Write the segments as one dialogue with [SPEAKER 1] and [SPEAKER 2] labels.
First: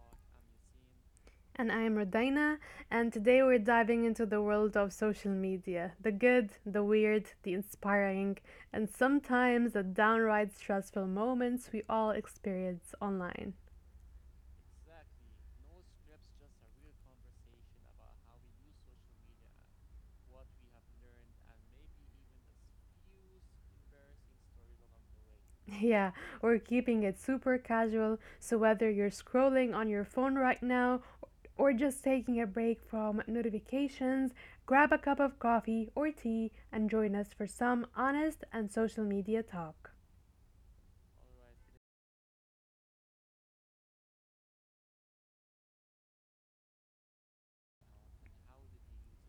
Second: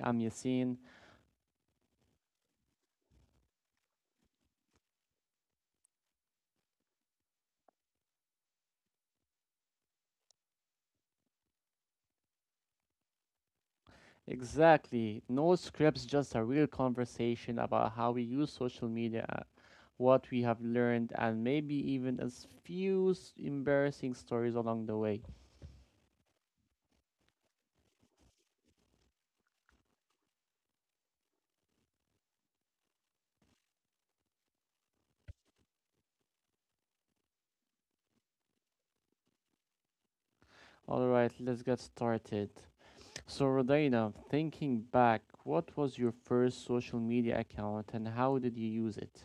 [SPEAKER 1] I'm Yasin.
[SPEAKER 2] And I am Rodina, and today we're diving into the world of social media the good, the weird, the inspiring, and sometimes the downright stressful moments we all experience online.
[SPEAKER 1] Exactly, no scripts, just a real conversation about how we use social media, what we have learned, and maybe even a s- few s- embarrassing stories along the way.
[SPEAKER 2] Yeah, we're keeping it super casual, so whether you're scrolling on your phone right now or just taking a break from notifications, grab a cup of coffee or tea and join us for some honest and social media talk.
[SPEAKER 1] All right, let's get started. So, Rodina, thinking back, what was your first social media account and how did you use it?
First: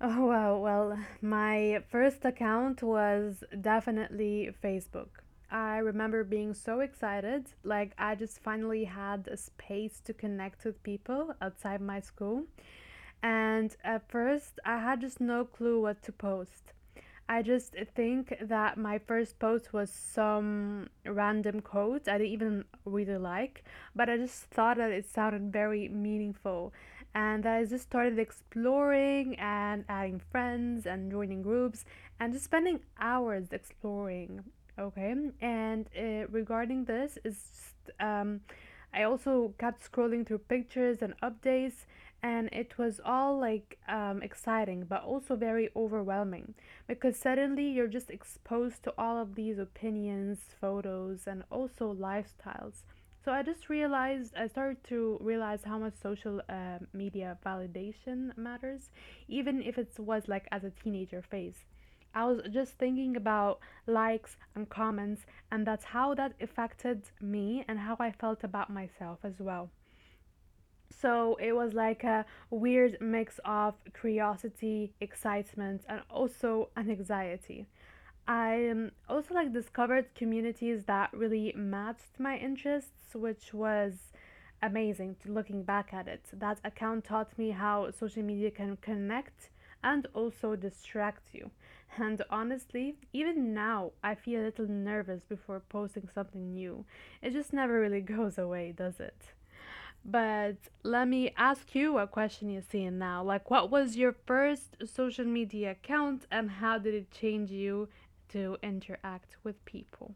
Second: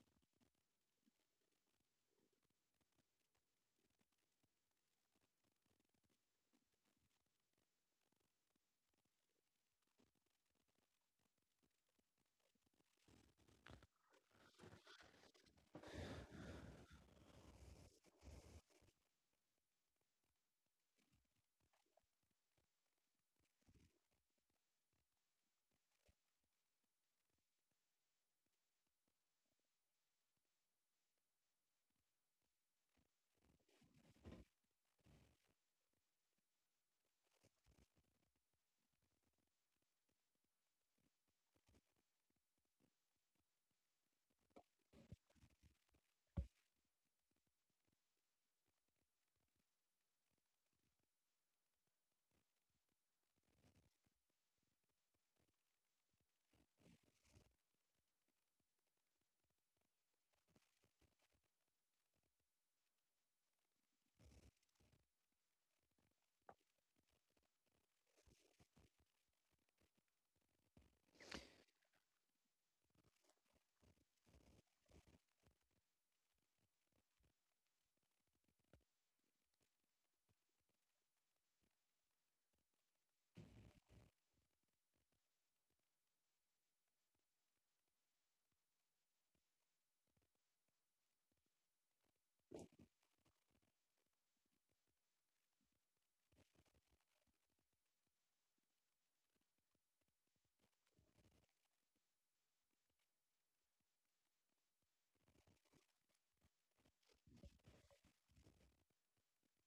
[SPEAKER 2] Oh, wow. Well, my first account was definitely Facebook. I remember being so excited. Like, I just finally had a space to connect with people outside my school. And at first, I had just no clue what to post. I just think that my first post was some random quote I didn't even really like, but I just thought that it sounded very meaningful. And I just started exploring and adding friends and joining groups and just spending hours exploring. Okay, and regarding this, is just I also kept scrolling through pictures and updates and it was all like exciting but also very overwhelming because suddenly you're just exposed to all of these opinions, photos, and also lifestyles. So I just realized, I started to realize how much social media validation matters, even if it was like as a teenager phase. I was just thinking about likes and comments, and that's how that affected me and how I felt about myself as well. So it was like a weird mix of curiosity, excitement, and also an anxiety. I also like discovered communities that really matched my interests, which was amazing to looking back at it. That account taught me how social media can connect and also distract you. And honestly, even now I feel a little nervous before posting something new. It just never really goes away, does it? But let me ask you a question, Yasin, now. Like, what was your first social media account and how did it change you to interact with people?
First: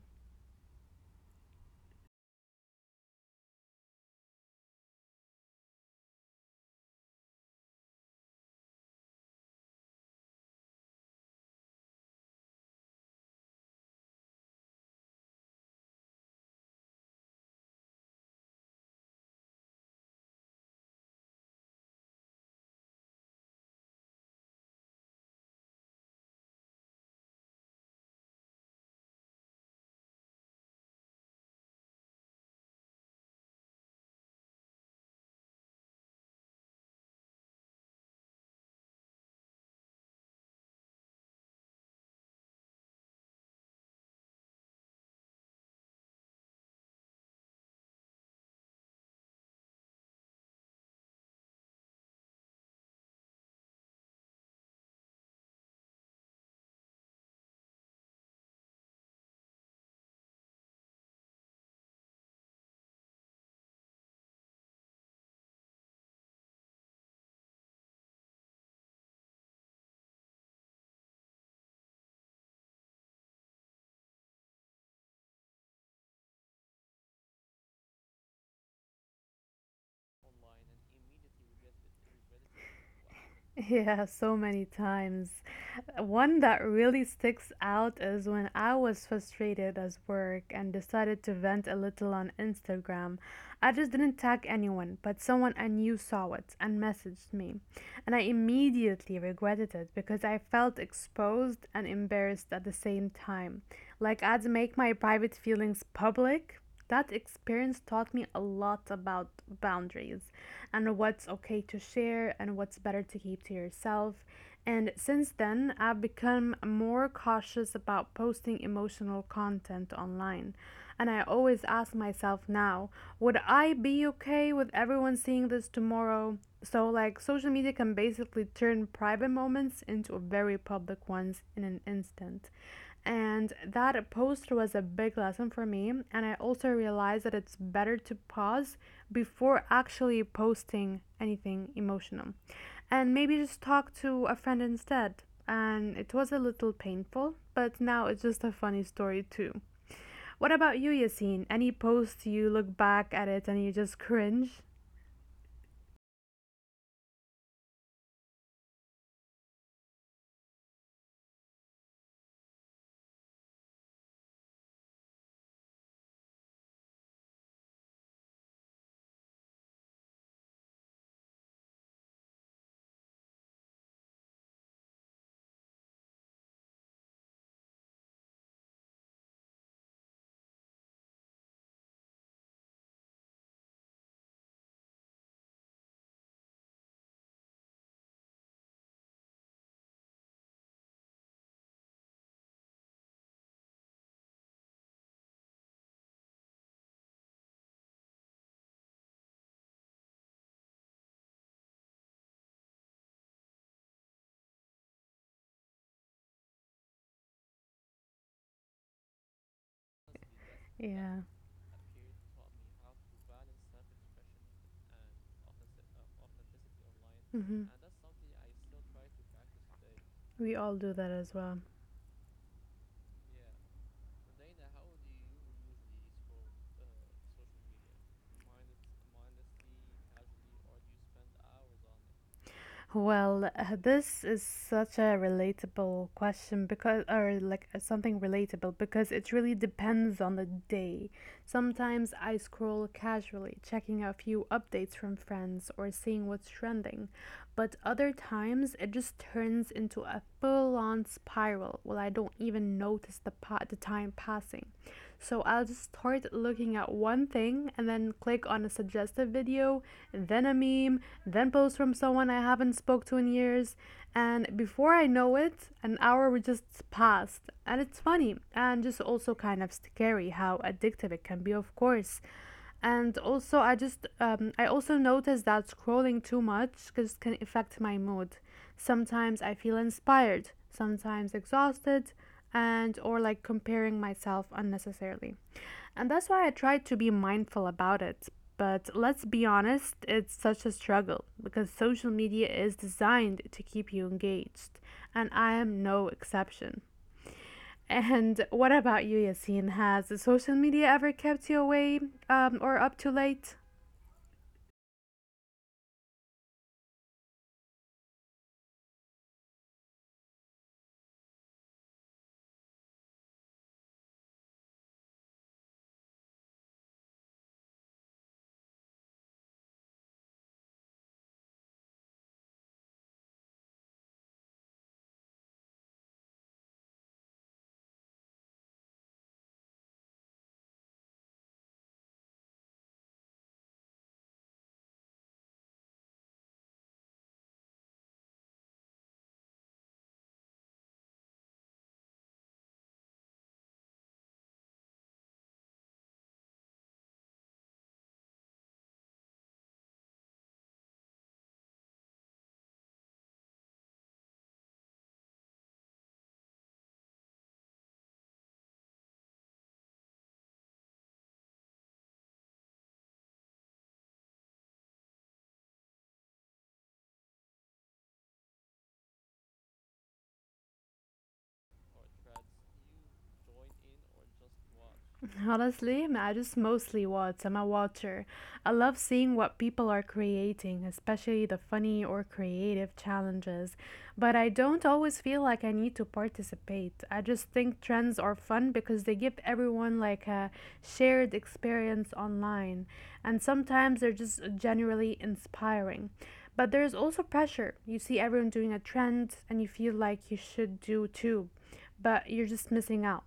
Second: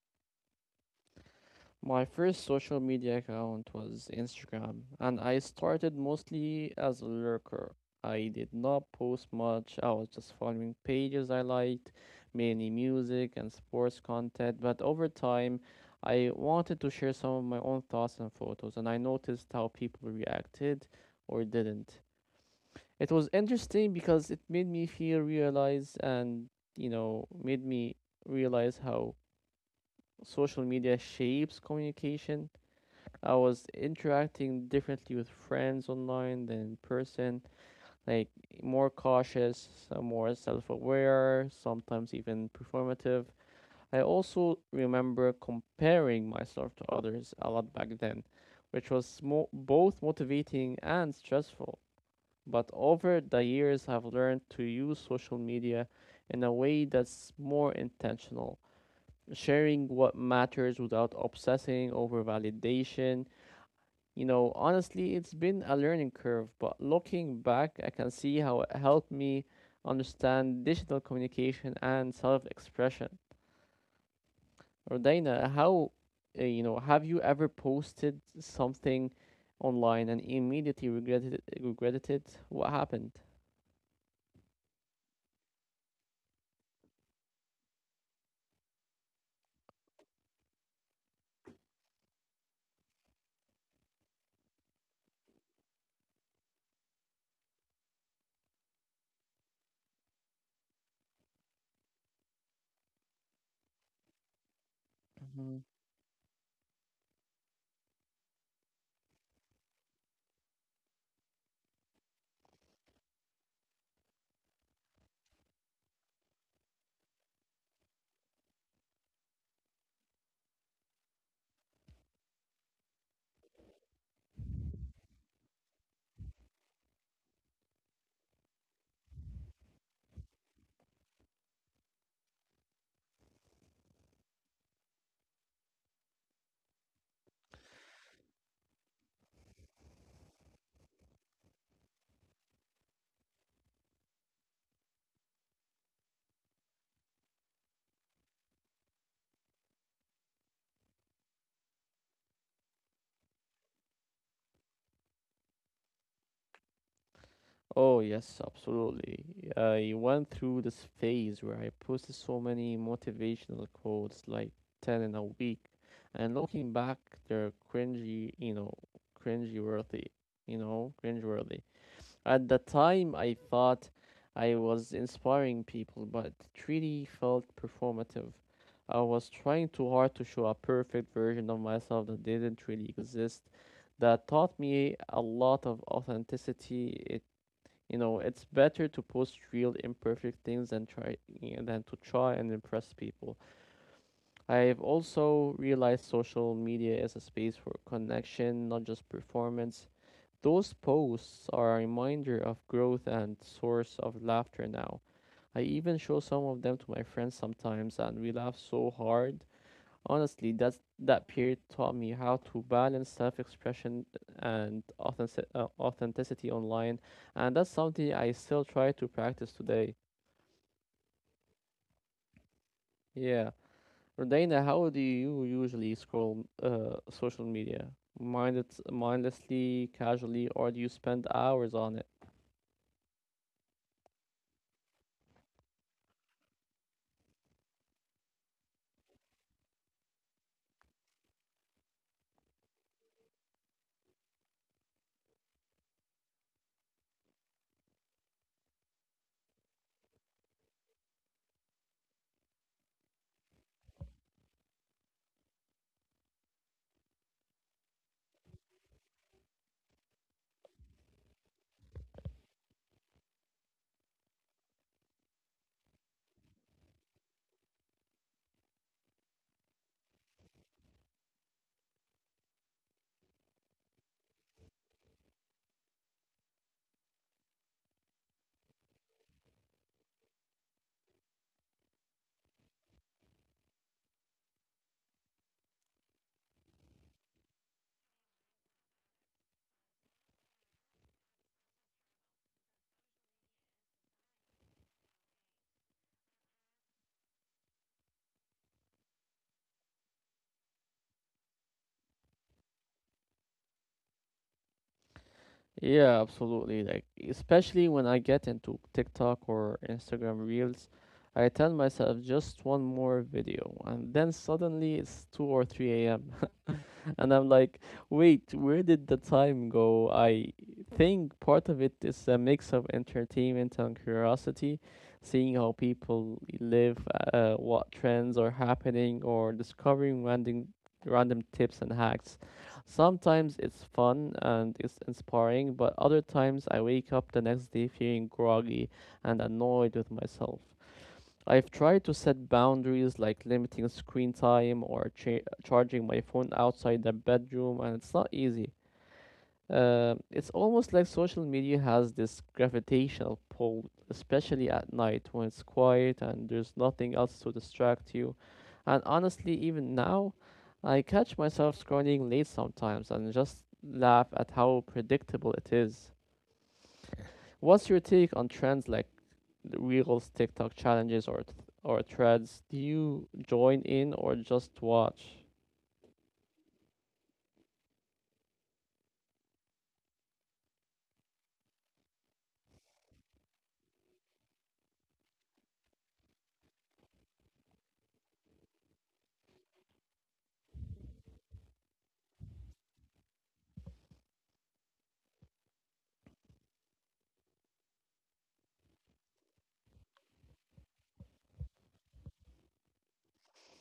[SPEAKER 1] My first social media account was Instagram, and I started mostly as a lurker. I did not post much, I was just following pages I liked, mainly music and sports content, but over time, I wanted to share some of my own thoughts and photos, and I noticed how people reacted or didn't. It was interesting because it made me feel realize and, you know, made me realize how social media shapes communication. I was interacting differently with friends online than in person, like more cautious, more self aware, sometimes even performative. I also remember comparing myself to others a lot back then, which was both motivating and stressful. But over the years, I've learned to use social media in a way that's more intentional, sharing what matters without obsessing over validation. Honestly, it's been a learning curve, but looking back, I can see how it helped me understand digital communication and self-expression. Rodina, have you ever posted something online and immediately regretted it? What happened?
[SPEAKER 2] Yeah, so many times. One that really sticks out is when I was frustrated at work and decided to vent a little on Instagram. I just didn't tag anyone, but someone I knew saw it and messaged me. And I immediately regretted it because I felt exposed and embarrassed at the same time. Like I'd make my
[SPEAKER 1] Mhm.
[SPEAKER 2] private feelings public. That experience taught me a lot about boundaries and what's okay to share and what's better to keep to yourself. And since then, I've become more cautious about posting emotional content online. And I always ask myself now, would I be okay with everyone seeing this tomorrow? So, like, social media can basically turn private moments into very public ones in an instant. And that post was a big lesson for me. And I also realized that it's better to pause before actually posting anything emotional. And maybe just talk to a friend instead. And it was a little painful, but now it's just a funny story too. What about you, Yassine? Any post you look back at it and you just cringe?
[SPEAKER 1] Oh, yes, absolutely. I went through this phase where I posted so many motivational quotes, like 10 in a week. And looking back, they're cringy, you know, cringy worthy, you know, cringe worthy. At the time, I thought I was inspiring people, but it really felt performative. I was trying too hard to show a perfect version of myself that didn't really exist. That taught me a lot of authenticity. It's better to post real imperfect things than to try and impress people. I've also realized social media is a space for connection, not just performance. Those posts are a reminder of growth and source of laughter now. I even show some of them to my friends sometimes and we laugh so hard. Honestly, that period
[SPEAKER 2] Yeah.
[SPEAKER 1] taught me how to balance self-expression and authenticity online, and that's something
[SPEAKER 2] Hmm.
[SPEAKER 1] I still try to practice today.
[SPEAKER 2] We all do that as well.
[SPEAKER 1] Yeah, Rodina, how do you usually scroll social media? Mindlessly, casually, or do you spend hours on it?
[SPEAKER 2] Well, this is such a relatable question because, or like something relatable because it really depends on the day. Sometimes I scroll casually, checking a few updates from friends or seeing what's trending, but other times it just turns into a full on spiral. Well, I don't even notice the time passing. So I'll just start looking at one thing and then click on a suggested video, then a meme, then post from someone I haven't spoke to in years, and before I know it, an hour would just passed. And it's funny and just also kind of scary how addictive it can be, of course. And also I just I also noticed that scrolling too much just can affect my mood. Sometimes I feel inspired, sometimes exhausted, and or like comparing myself unnecessarily. And that's why I try to be mindful about it. But let's be honest, it's such a struggle because social media is designed to keep you engaged, and I am no exception. And what about you, Yassine? Has social media ever kept you away or up too late?
[SPEAKER 1] Yeah, absolutely. Like especially when I get into TikTok or Instagram Reels, I tell myself just one more video, and then suddenly it's two or three a.m. and I'm like, wait, where did the time go? I think part of it is a mix of entertainment and curiosity, seeing how people live, what trends are happening, or discovering random tips and hacks. Sometimes it's fun and it's inspiring, but other times I wake up the next day feeling groggy and annoyed with myself. I've tried to set boundaries like limiting screen time or charging my phone outside the bedroom, and it's not easy. It's almost like social media has this gravitational pull, especially at night when it's quiet and there's nothing else to distract you. And honestly, even now, I catch myself scrolling late sometimes and just laugh at how predictable it is. What's your take on trends like Reels, TikTok challenges, or threads, do you join in or just watch?
[SPEAKER 2] Honestly, I just mostly watch. I'm a watcher. I love seeing what people are creating, especially the funny or creative challenges. But I don't always feel like I need to participate. I just think trends are fun because they give everyone like a shared experience online. And sometimes they're just generally inspiring. But there's also pressure. You see everyone doing a trend and you feel like you should do too, but you're just missing out.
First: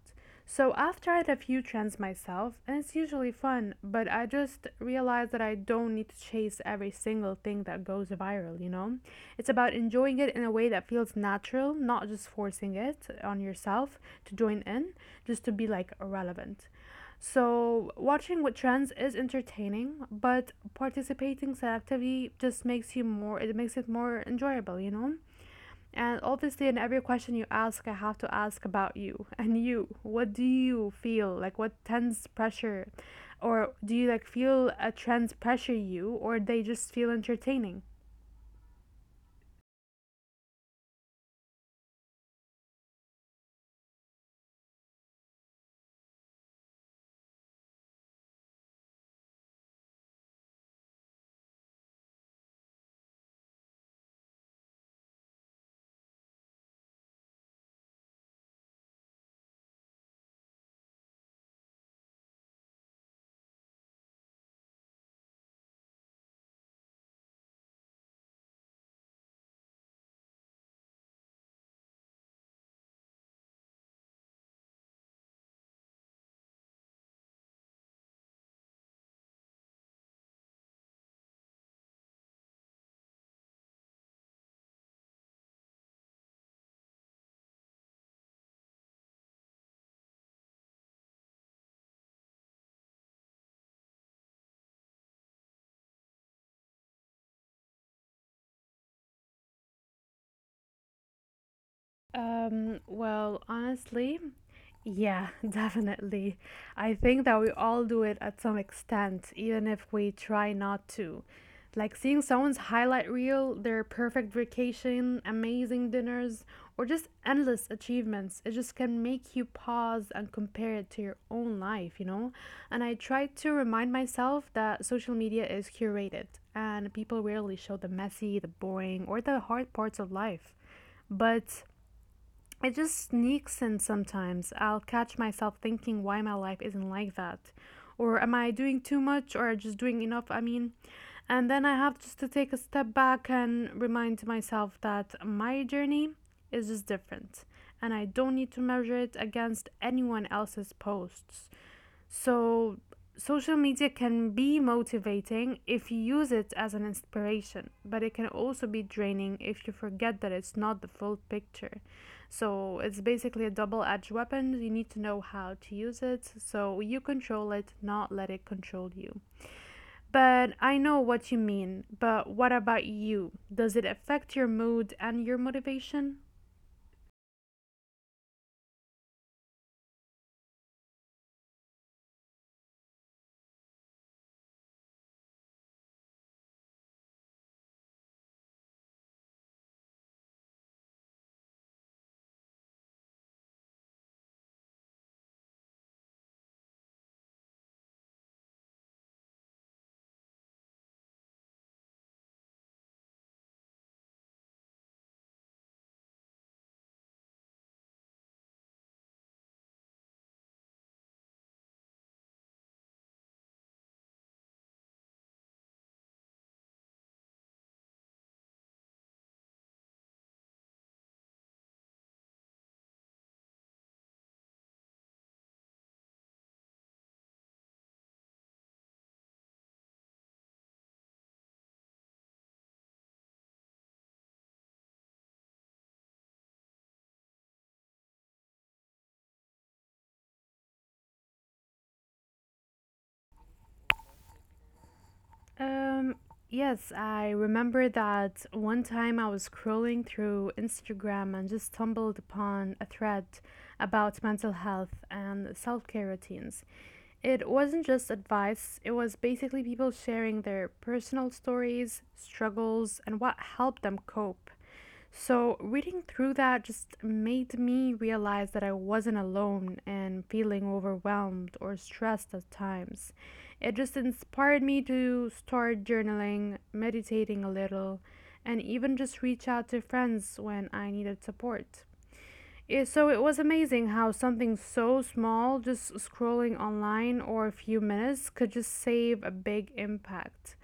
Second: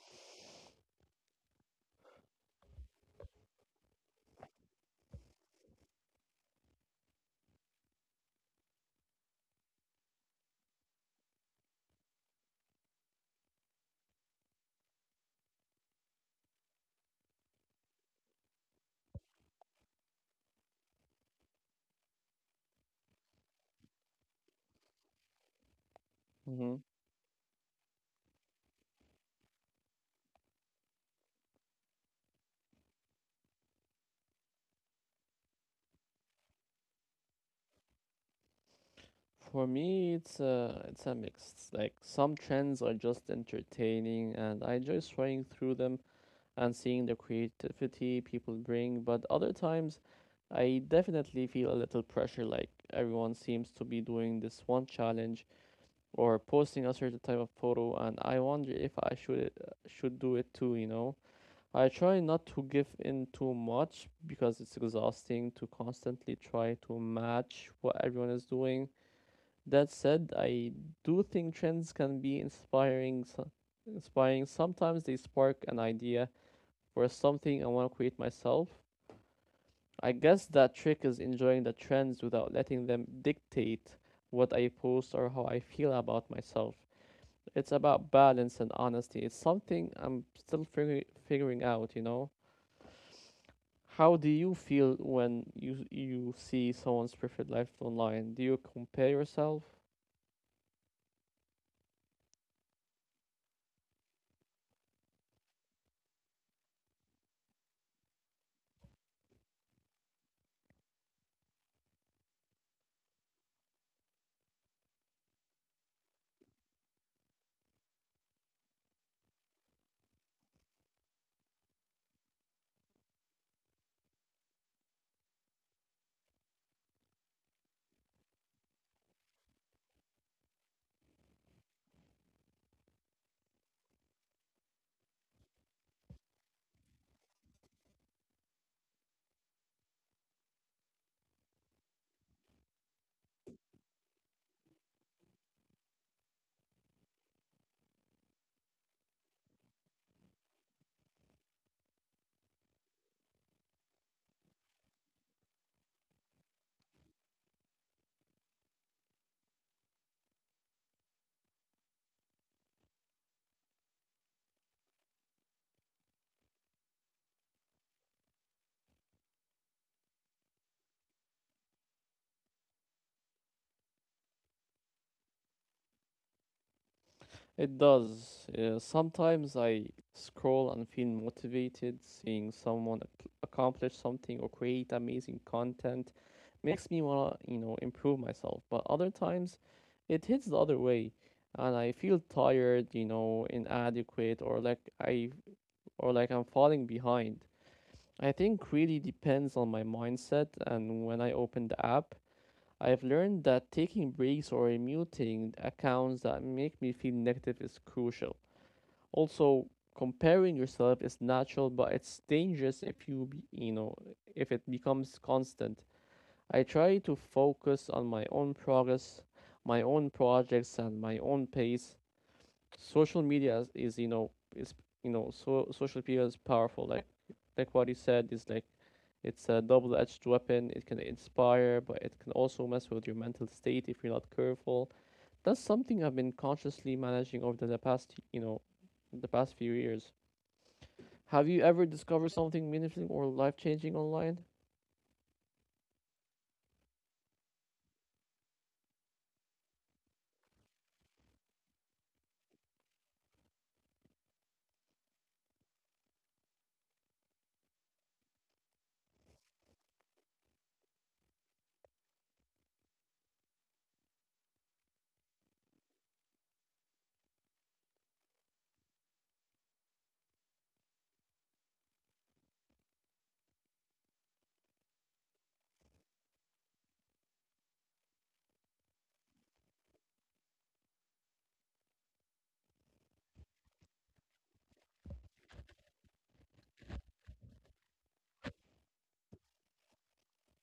[SPEAKER 2] So I've tried a few trends myself, and it's usually fun, but I just realized that I don't need to chase every single thing that goes viral, you know? It's about enjoying it in a way that feels natural, not just forcing it on yourself to join in, just to be like relevant. So watching what trends is entertaining, but participating selectively just makes you more, it makes it more enjoyable, you know? And obviously, in
[SPEAKER 1] hmm
[SPEAKER 2] every question you ask, I have to ask about you and you. What do you feel? Like, what tense pressure? Or do you like feel a trends pressure you, or they just feel entertaining?
[SPEAKER 1] For me, it's a mix. Like some trends are just entertaining, and I enjoy swaying through them and seeing the creativity people bring. But other times, I definitely feel a little pressure. Like everyone seems to be doing this one challenge or posting a certain type of photo, and I wonder if I should do it too. You know. I try not to give in too much because it's exhausting to constantly try to match what everyone is doing. That said, I do think trends can be inspiring. Sometimes they spark an idea for something I want to create myself. I guess that trick is enjoying the trends without letting them dictate what I post or how I feel about myself. It's about balance and honesty. It's something I'm still figure figuring out, you know? How do you feel when you see someone's perfect life online? Do you compare yourself?
[SPEAKER 2] Well, honestly, yeah, definitely. I think that we all do it at some extent, even if we try not to. Like seeing someone's highlight reel, their perfect vacation, amazing dinners, or just endless achievements, it just can make you pause and compare it to your own life, you know? And I try to remind myself that social media is curated and people rarely show the messy, the boring, or the hard parts of life. But it just sneaks in sometimes. I'll catch myself thinking why my life isn't like that. Or am I doing too much or just doing enough? I mean, and then I have just to take a step back and remind myself that my journey is just different and I don't need to measure it against anyone else's posts. So, social media can be motivating if you use it as an inspiration, but it can also be draining if you forget that it's not the full picture. So, it's basically a double edged weapon. You need to know how to use it so you control it, not let it control you. But I know what you mean, but what about you? Does it affect your mood and your motivation?
[SPEAKER 1] It does. Sometimes I scroll and feel motivated. Seeing someone accomplish something or create amazing content makes me wanna, you know, improve myself. But other times, it hits the other way, and I feel tired, you know, inadequate, or like I'm falling behind. I think really depends on my mindset and when I open the app. I've learned that taking breaks or muting accounts that make me feel negative is crucial. Also, comparing yourself is natural, but it's dangerous if you be, you know if it becomes constant. I try to focus on my own progress, my own projects, and my own pace. Social media is you know so Social media is powerful, like what you said, is like it's a double-edged weapon. It can inspire but it can also mess with your mental state if you're not careful. That's something I've been consciously managing over the past you know the past few years. Have you ever discovered something meaningful or life-changing online?
[SPEAKER 2] Um, yes, I remember that one time I was scrolling through Instagram and just stumbled upon a thread about mental health and self care routines. It wasn't just advice, it was basically people sharing their personal stories, struggles, and what helped them cope. So, reading through that just made me realize that I wasn't alone and feeling overwhelmed or stressed at times. It just inspired me to start journaling, meditating a little, and even just reach out to friends when I needed support. It, so, it was amazing how something so small, just scrolling online or a few minutes, could just save a big impact.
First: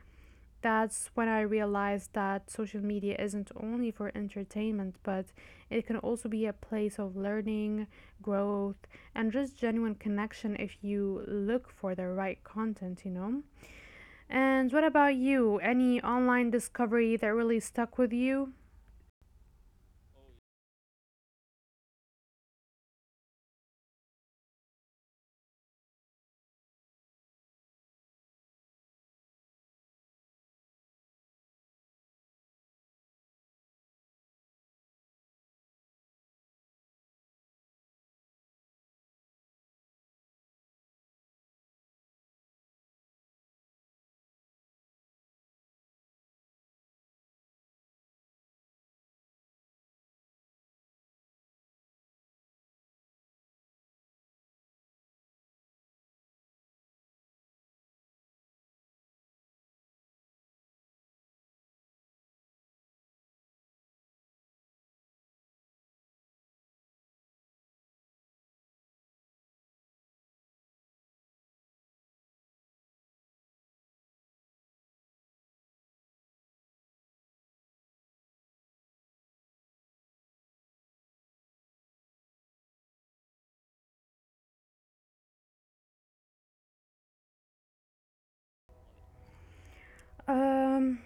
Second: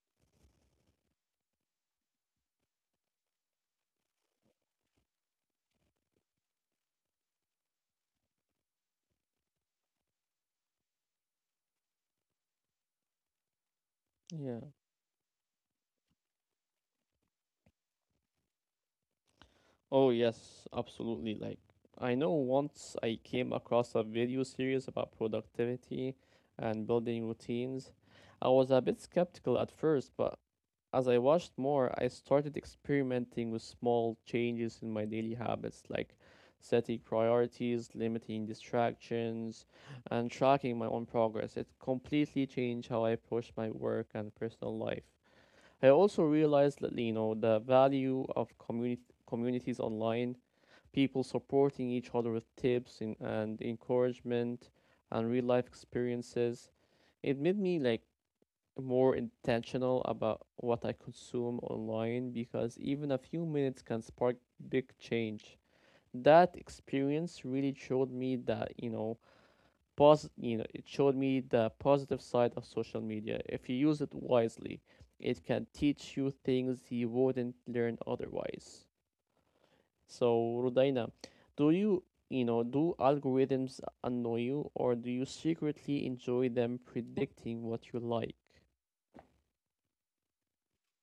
[SPEAKER 2] That's when I realized that social media isn't only for entertainment, but it can also be a place of learning, growth, and just genuine connection if you look for the right content, you know?
[SPEAKER 1] Yeah
[SPEAKER 2] And what about you? Any online discovery that really stuck with you?
[SPEAKER 1] Oh, yes, absolutely. Like, I know once I came across a video series about productivity and building routines. I was a bit skeptical at first, but as I watched more, I started experimenting with small changes in my daily habits, like setting priorities, limiting distractions, and tracking my own progress. It completely changed how I approach my work and personal life. I also realized that you know the value of community communities online, people supporting each other with tips and encouragement and real life experiences. It made me like more intentional about what I consume online because even a few minutes can spark big change. That experience really showed me that, you know, it showed me the positive side of social media. If you use it wisely, it can teach you things you wouldn't learn otherwise. So, Rudaina, do you, do algorithms annoy you or do you secretly enjoy them predicting what you like?
[SPEAKER 2] Um,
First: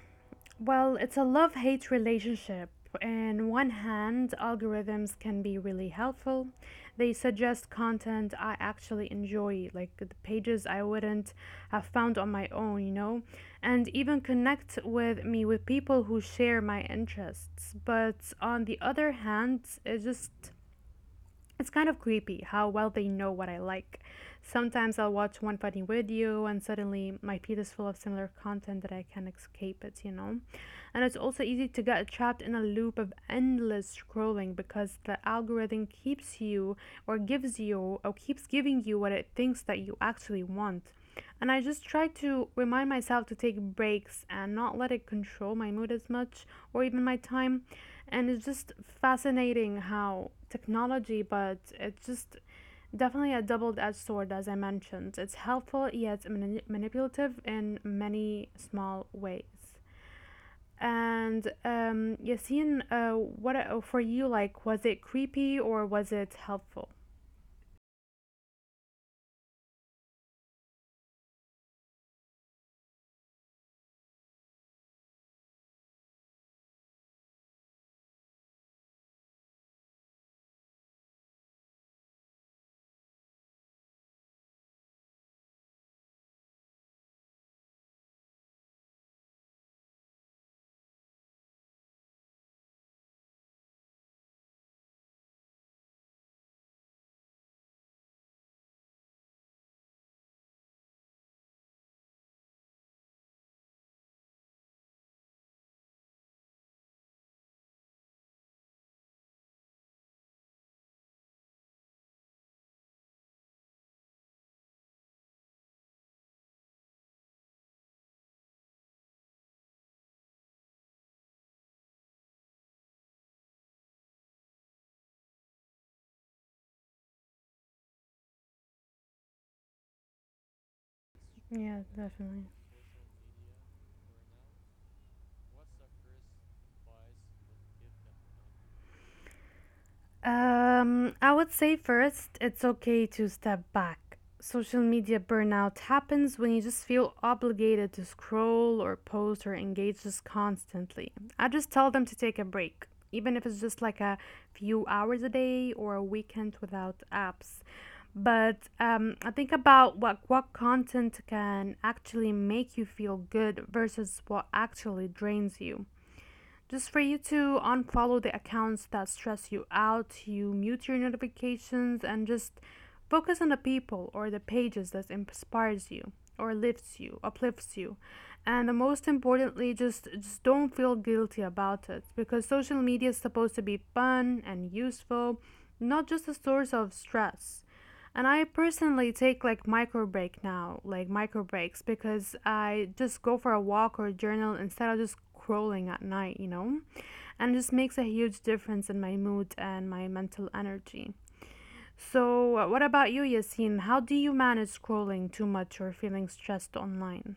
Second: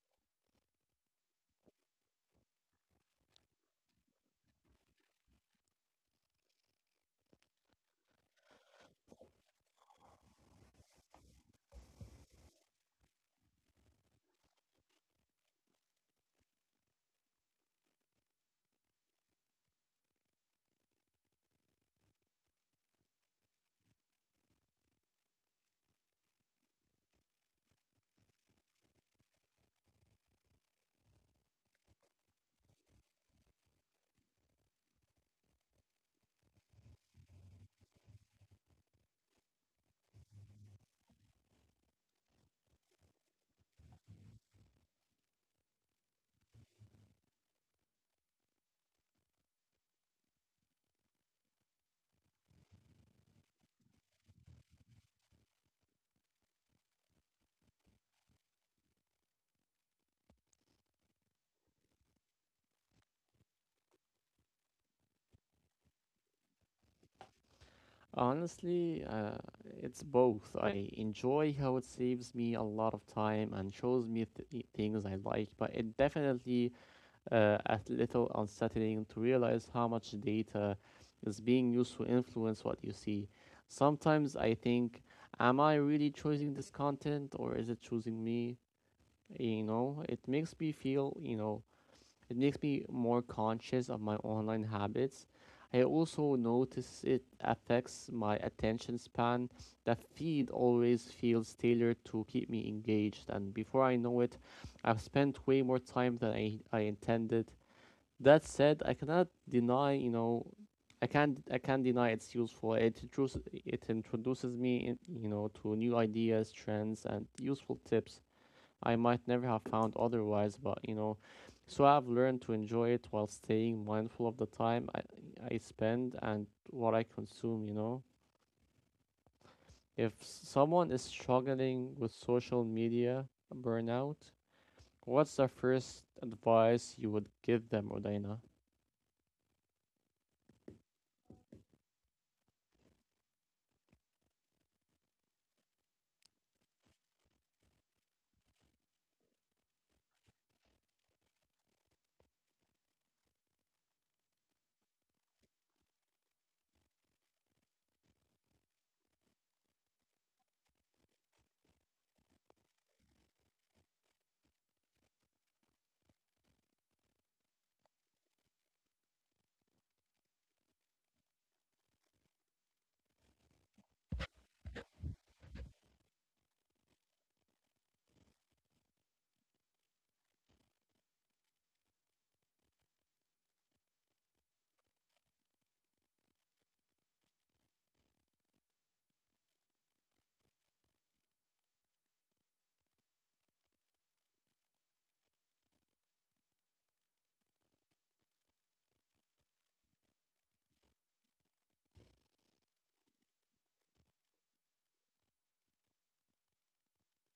[SPEAKER 2] Well, it's a love hate relationship. On one hand, algorithms can be really helpful. They suggest content I actually enjoy, like the pages I wouldn't have found on my own, you know, and even connect with me with people who share my interests. But on the other hand, it just it's kind of creepy how well they know what I like. Sometimes I'll watch one funny video and suddenly my feed is full of similar content that I can not escape it, you know? And it's also easy to get trapped in a loop of endless scrolling because the algorithm keeps you or gives you or keeps giving you what it thinks that you actually want. And I just try to remind myself to take breaks and not let it control my mood as much or even my time. And it's just fascinating how technology, but it's just definitely a double edged sword, as I mentioned. It's helpful yet manipulative in many small ways. And Yassine, what for you? Like, was it creepy or was it helpful?
[SPEAKER 1] Honestly, it's both. I enjoy how it saves me a lot of time and shows me things I like, but it definitely a little unsettling to realize how much data is being used to influence what you see. Sometimes I think, am I really choosing this content or is it choosing me? you know it makes me feel you know it makes me more conscious of my online habits. I also notice it affects my attention span. The feed always feels tailored to keep me engaged and before I know it, I've spent way more time than I intended. That said I cannot deny you know I can't deny it's useful. It introduces me you know, to new ideas, trends, and useful tips. I might never have found otherwise, but you know, so I've learned to enjoy it while staying mindful of the time I spend and what I consume, you know. If someone is
[SPEAKER 2] Yeah,
[SPEAKER 1] struggling with
[SPEAKER 2] definitely.
[SPEAKER 1] social media burnout, what's the first advice you would give them, Udaina?
[SPEAKER 2] I would say first, it's okay to step back. Social media burnout happens when you just feel obligated to scroll or post or engage just constantly. I just tell them to take a break, even if it's just like a few hours a day or a weekend without apps. But I think about what content can actually make you feel good versus what actually drains you. Just for you to unfollow the accounts that stress you out, you mute your notifications and just focus on the people or the pages that inspires you or lifts you, uplifts you. And the most importantly, just don't feel guilty about it because social media is supposed to be fun and useful, not just a source of stress. And I personally take like micro break now, like micro breaks, because I just go for a walk or journal instead of just crawling at night, you know? And it just makes a huge difference in my mood and my mental energy. So, what about you, Yassine? How do you manage scrolling too much or feeling stressed online?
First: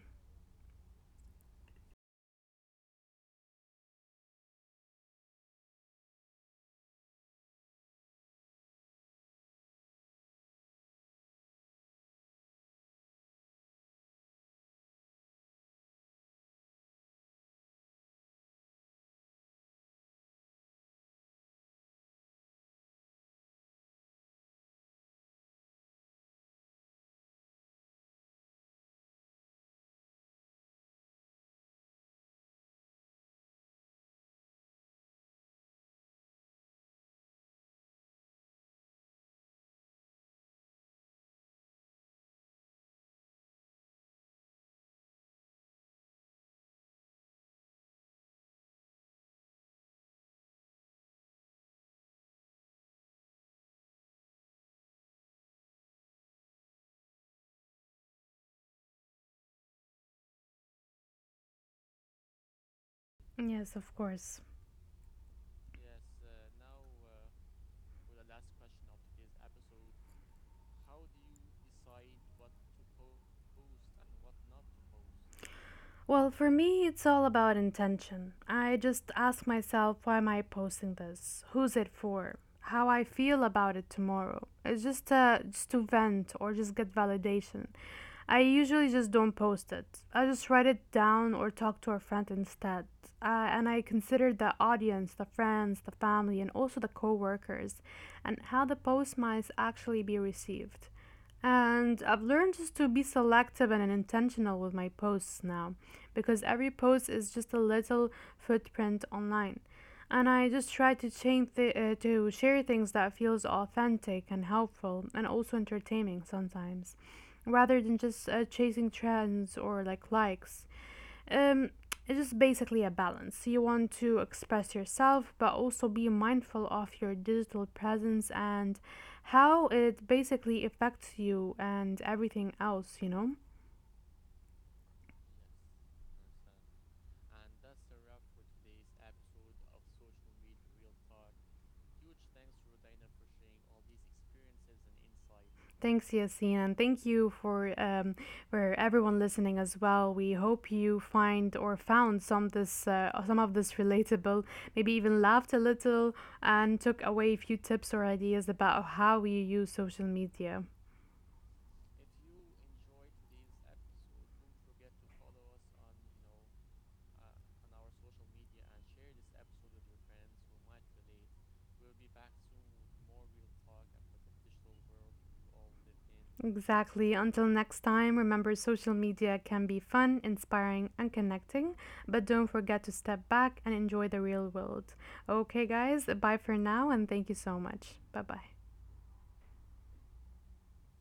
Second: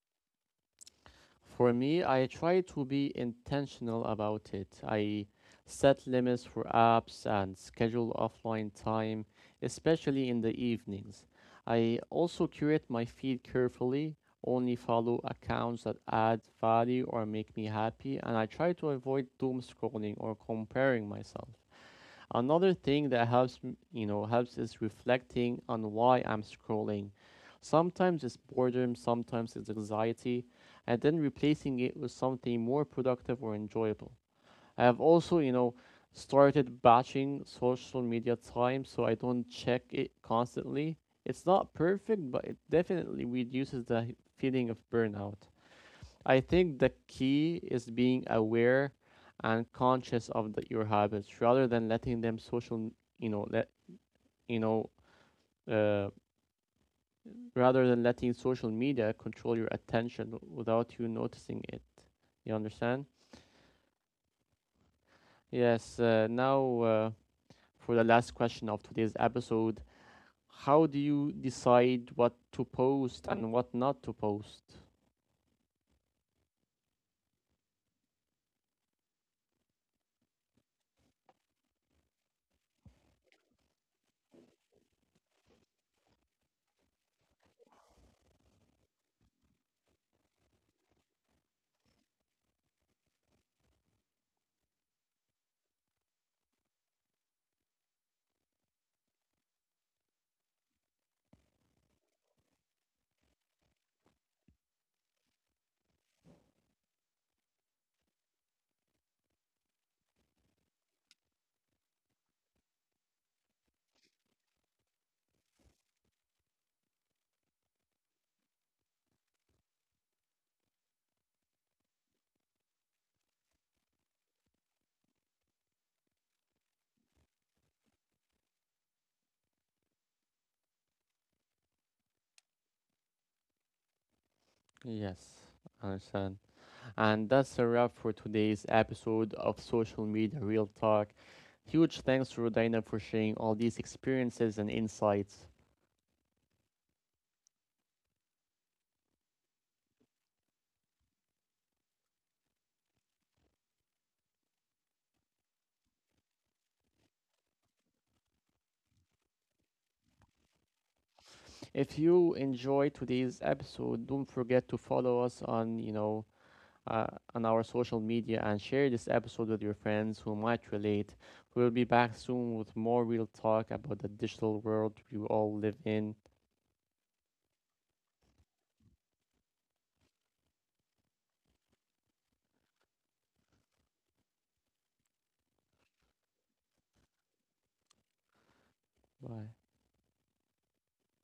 [SPEAKER 1] For me, I try to be intentional about it. I set limits for apps and schedule offline time, especially in the evenings. I also curate my feed carefully, only follow accounts that add value or make me happy, and I try to avoid doom scrolling or comparing myself. Another thing that helps, helps is reflecting on why I'm scrolling. Sometimes it's boredom, sometimes it's anxiety, and then replacing it with something more productive or enjoyable. I have also, you know, started batching social media time so I don't check it constantly. It's not perfect, but it definitely reduces the feeling of burnout. I think the key is being aware and conscious of your habits rather than letting them social, you know, let you know, uh, rather than letting social media control your attention without you noticing it. You understand?
[SPEAKER 2] Yes, of course.
[SPEAKER 1] Yes. Now, for the last question of today's episode, how do you decide what to post and what not to post?
[SPEAKER 2] Well, for me, it's all about intention. I just ask myself, why am I posting this? Who's it for? How I feel about it tomorrow? It's just to vent or just get validation. I usually just don't post it. I just write it down or talk to a friend instead. And I consider the audience, the friends, the family, and also the coworkers, and how the post might actually be received. And I've learned just to be selective and intentional with my posts now because every post is just a little footprint online. And I just try to to share things that feels authentic and helpful and also entertaining sometimes rather than just chasing trends or like likes. Um, it's just basically a balance. You want to express yourself, but also be mindful of your digital presence and how it basically affects you and everything else, you know?
[SPEAKER 1] Yes, I understand. And that's a wrap for today's episode of Social Media Real Talk. Huge thanks to Rodina for sharing all these experiences and insights.
[SPEAKER 2] Thanks, Yasin, and thank you for everyone listening as well. We hope you find or found some this some of this relatable, maybe even laughed a little and took away a few tips or ideas about how you use social media.
[SPEAKER 1] If you enjoyed today's episode, don't forget to follow us on, uh, on our social media and share this episode with your friends who might relate. We'll be back soon with more real talk about the digital world we all live in.
[SPEAKER 2] Exactly. Until next time, remember social media can be fun, inspiring, and connecting, but don't forget to step back and enjoy the real world. Okay, guys, bye for now, and thank you so much. Bye bye.
[SPEAKER 1] Bye.